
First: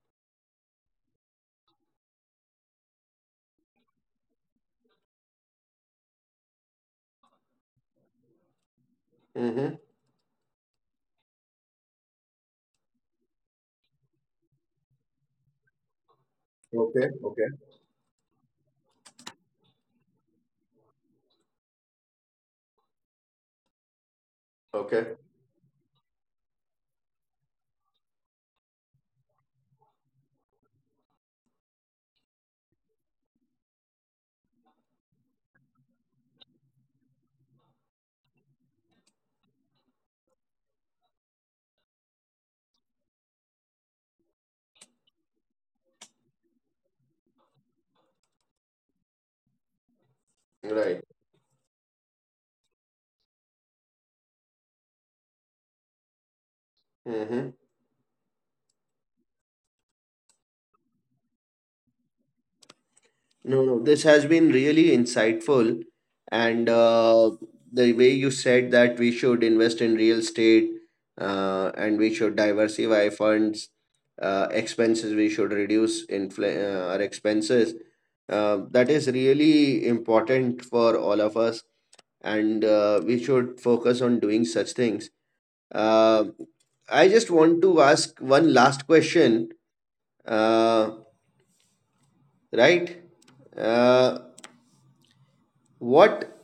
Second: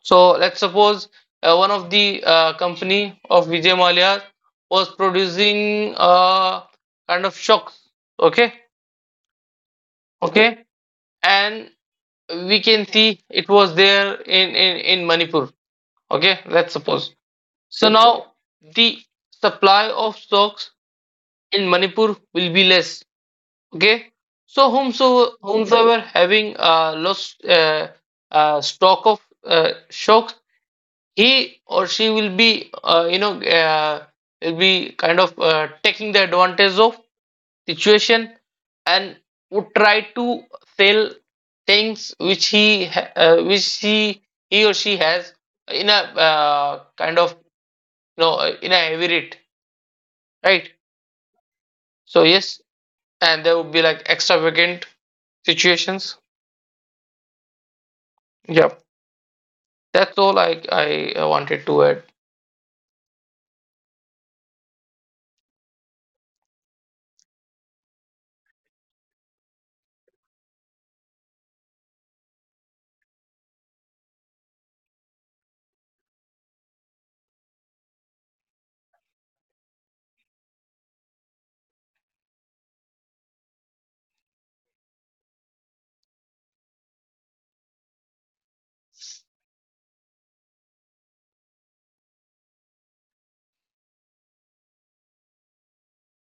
So let's suppose uh, one of the uh, company of Vijay Malia was producing uh, kind of shocks. Okay, Mm-hmm. okay, and we can see it was there in in in Manipur. Okay, let's Okay. suppose. Okay. So now the supply of stocks in Manipur will be less. Okay, so Okay. whomso whomsoever having uh, lost uh, uh, stock of uh, shocks, he or she will be uh, you know uh, will be kind of uh, taking the advantage of situation, and would try to sell things which he ha- uh, which he he or she has in a uh, kind of you know uh, in a heavy rate, right? Right. So yes, and there would be like extravagant situations. Mm-hmm. Yeah, that's all i i uh, wanted to add. No, no, this has been really insightful. And uh, the way you said that we should invest in real estate uh, and we should diversify funds, uh, expenses, we should reduce infl- uh, our expenses. Uh, that is really important for all of us. And uh, we should focus on doing such things. Uh, I just want to ask one last question. Uh, right? Uh, what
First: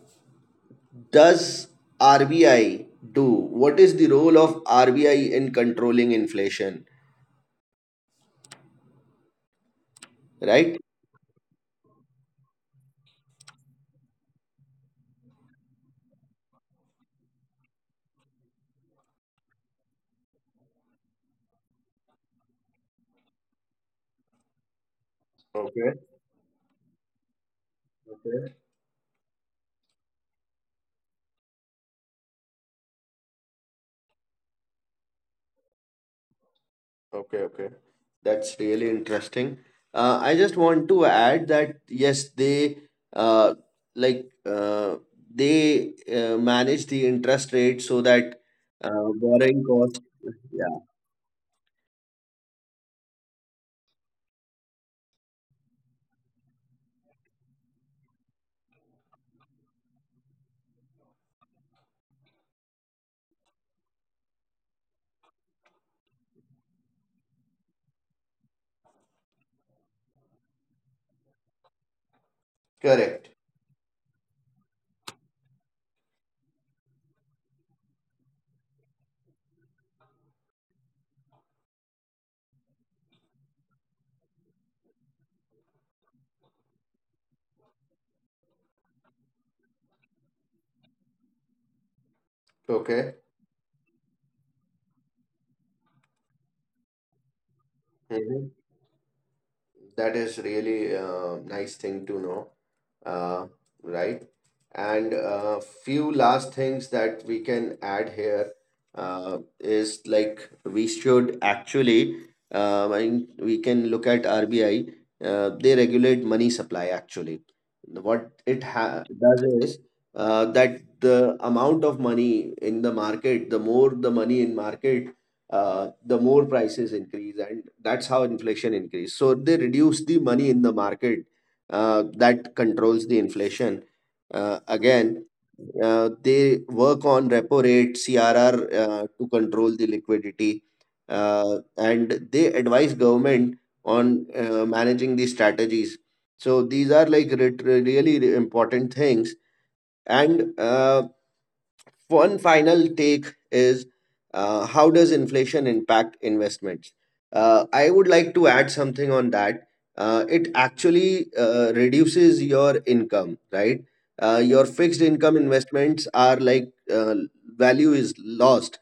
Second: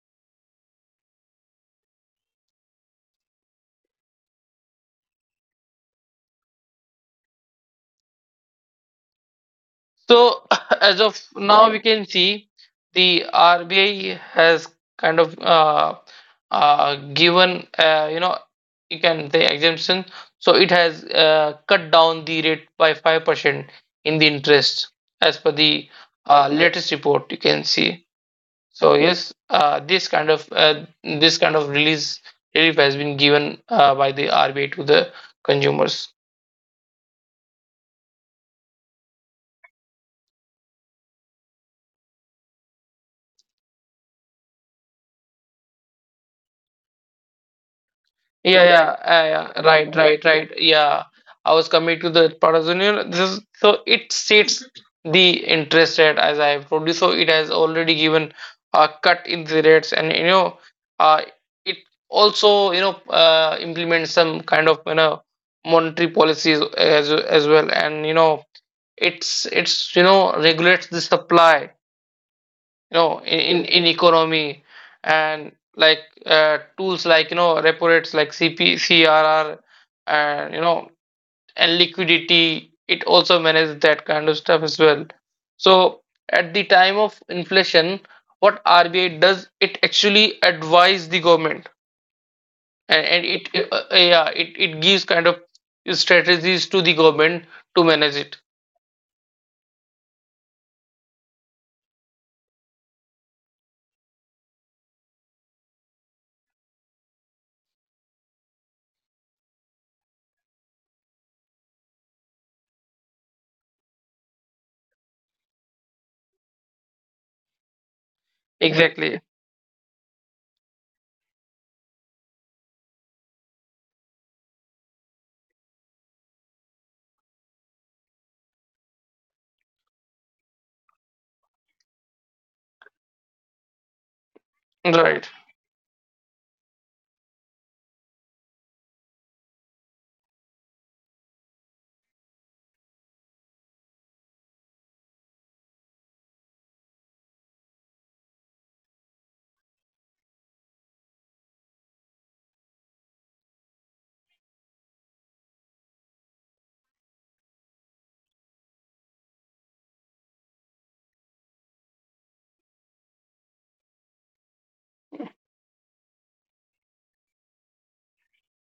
does R B I do? What is the role of R B I in controlling inflation? So Right? (laughs) as of now, we can see the R B I has kind of uh, uh, given, uh, you know you can say, exemption. So it has uh, cut down the rate by five percent in the interest as per Okay. the uh, latest report you can see. Okay. So yes, uh, this kind of uh, this kind of release relief has been given uh, by the R B I to the consumers. Okay. Okay. That's really interesting. Uh, I just want to add that yes, they uh, like uh, they uh, manage the interest rate so that Yeah, yeah, uh, yeah, borrowing yeah. cost. Right, right, right. Yeah. Yeah, I was coming to the product junior. This is, so it states the interest rate as I have told you. So it has already given a cut in the rates, and you know, uh, it also you know uh, implements some kind of you know monetary policies as as well, and you know, it's it's you know regulates the supply you know Correct. in, in in economy, and like uh, tools like you know repo rates like C P C R R, and you know and liquidity, it also manages that kind of stuff as well. So at the time of inflation, what rba does, it actually advise the government, and, Okay. and it uh, uh, yeah it, it gives kind of strategies to the government to manage it. That is really a nice thing to know, uh, right? And a few last things that we can add here uh, is like we should actually, uh, and we can look at R B I. Uh, they regulate money supply actually. What it ha Exactly. does is uh, that the amount of money in the market, the more the money in market, uh, the more prices increase, and that's how inflation increase, so they reduce the money in the market, uh, that controls the inflation. Uh, again, Right, uh, they work on repo rate, crr, uh, to control the liquidity, uh, and they advise government on uh, managing these strategies. So these are like re- really important things. And uh, one final take is, uh, how does inflation impact investments? Uh, I would like to add something on that. Uh, it actually uh, reduces your income, right? Uh, your fixed income investments are like, uh, value is lost.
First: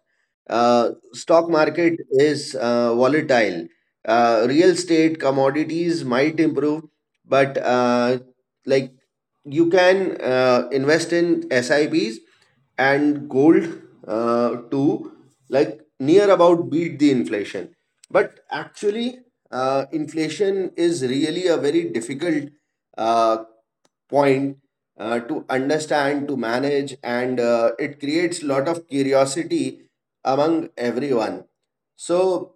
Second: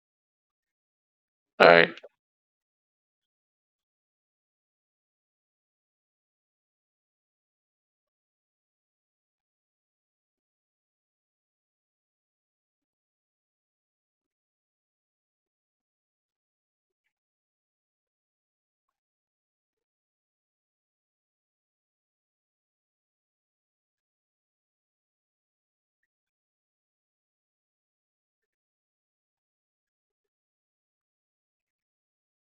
Uh, stock right. market is uh, volatile. Uh, real estate commodities might improve, but uh, like you can uh, invest in S I Ps and gold uh, to like near about beat the inflation, but actually uh, inflation is really a very difficult uh, point uh, to understand, to manage, and uh, it creates a lot of curiosity among everyone. So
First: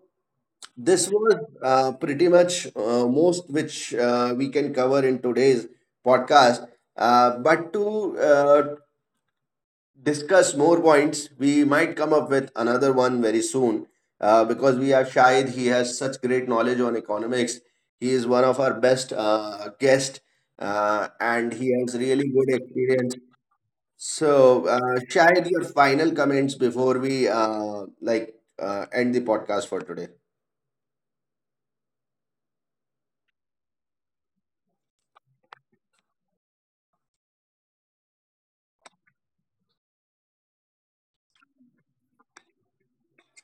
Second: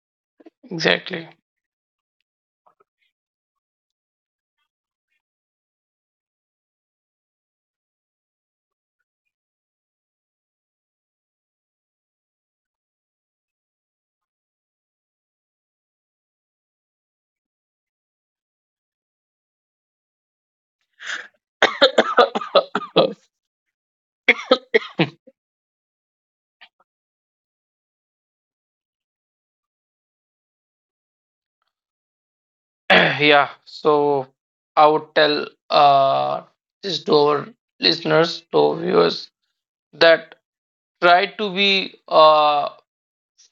this Exactly. was uh, pretty much uh, most which uh, we can cover in today's podcast. Uh, but to uh, discuss more points, we might come up with another one very soon, uh, because we have Shahid. He has such great knowledge on economics. He is one of our best uh, guests, uh, and he has really good Uh, experience. So, uh, Shahid, your final comments before we uh, like uh, end the podcast for today. (clears throat) yeah, so I would tell uh, this to our listeners, to our viewers, that try to be uh,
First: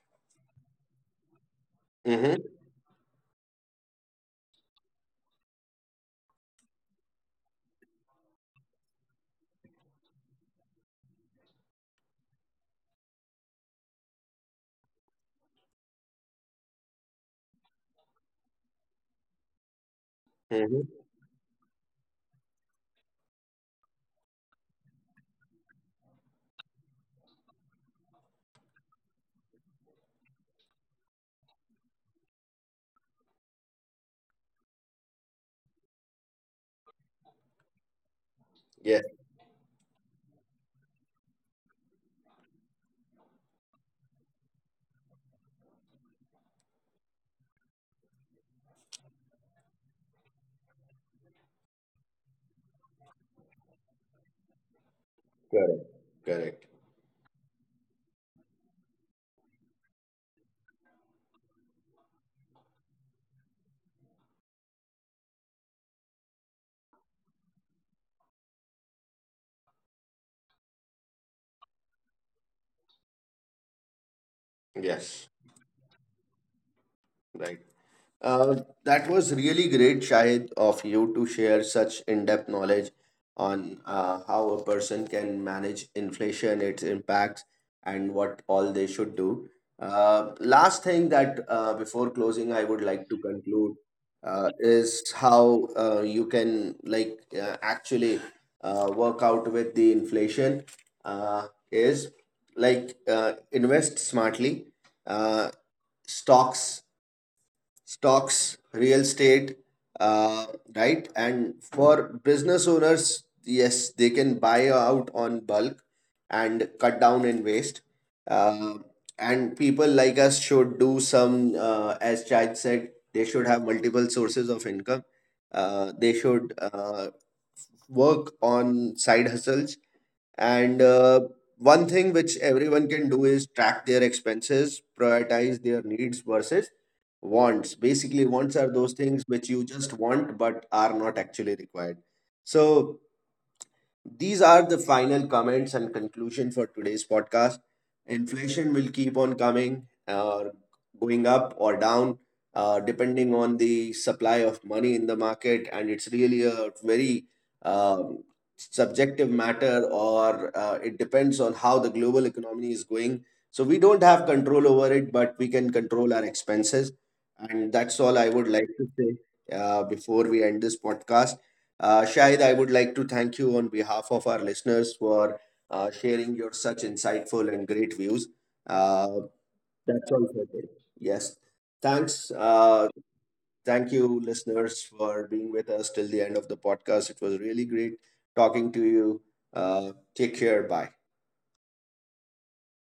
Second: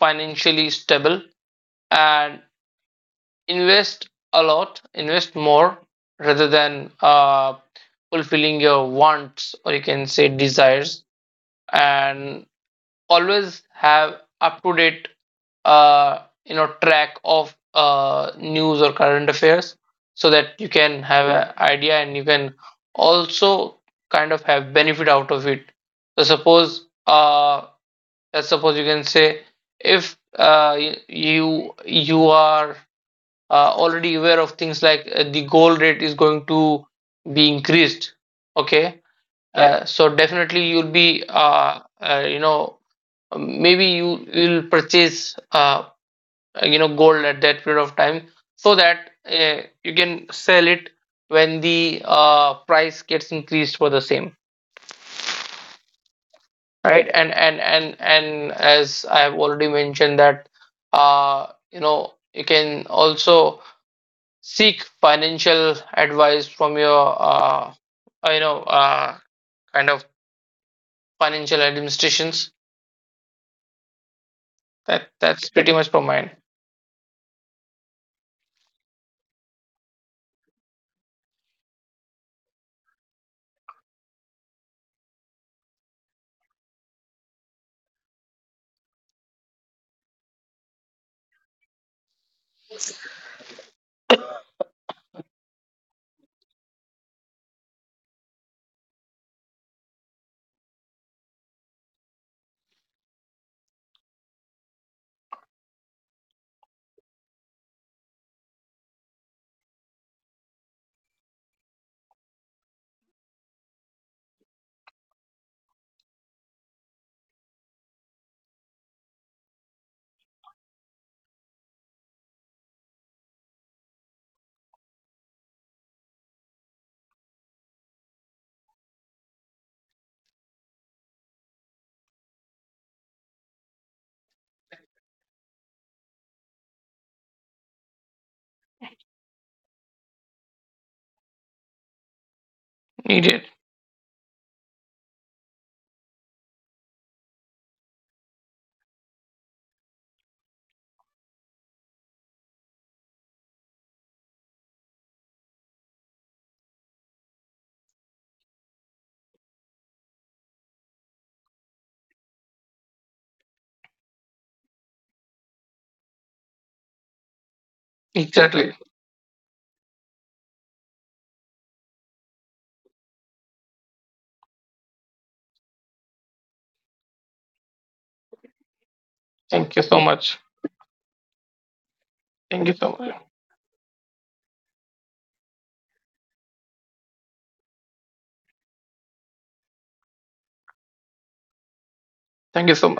financially stable, Mm-hmm. and invest a lot, invest more rather than uh, fulfilling your wants, or you can say desires, and always have up to date uh, you know track of uh, news or current affairs, so that you can Mm-hmm. have an idea and you can also kind of have benefit out of it. So suppose uh, let's suppose, you can say, if uh, y- you you are uh, already aware of things like uh, the gold rate is going to be increased. Okay, Yes, uh, so definitely you'll be, uh, uh, you know maybe you will purchase, uh, uh, you know gold at that period of time, so that uh, you can sell it when the uh, price gets increased for the same, correct. Correct. right? And and and and as I have already mentioned that uh, you know you can also seek financial advice from your uh, uh, you know uh, kind of financial administrations. that Yes. That's pretty much for mine. Right. Uh, that was really great, Shahid, of you to share such in depth knowledge on uh, how a person can manage inflation, its impacts, and what all they should do. Uh, last thing that uh, before closing, I would like to conclude uh, is how uh, you can like uh, actually uh, work out with the inflation uh, is like uh, invest smartly. Uh, stocks Stocks, real estate, uh, right? And for business owners, yes, they can buy out on bulk and cut down in waste. Uh, and people like us should do some, uh, as Chad said, they should have multiple sources of income. Uh, they should uh, work on side hustles, and uh, one thing which everyone can do is track their expenses, prioritize their needs versus wants. Basically wants are those things which you just want but are not actually required. So Needed. these are the final comments and conclusion for today's podcast. Inflation will keep on coming, uh, going up or down, uh, depending on the supply of money in the market, and it's really a very um, subjective matter, or uh, it depends on how the global economy is going. So we don't have control over it, but we can control our expenses, and that's all I Exactly. would like to say uh, before we end this podcast. Uh, Shahid, I would like to thank you on behalf of our listeners for uh, sharing your such insightful and great views. Uh, Thank you so That's much. all for today. Yes. Thanks. Thank you so Uh, much. thank you, listeners, for being with us till the end of the podcast. It was really great talking to you. Uh, take care. Bye. Thank you so much.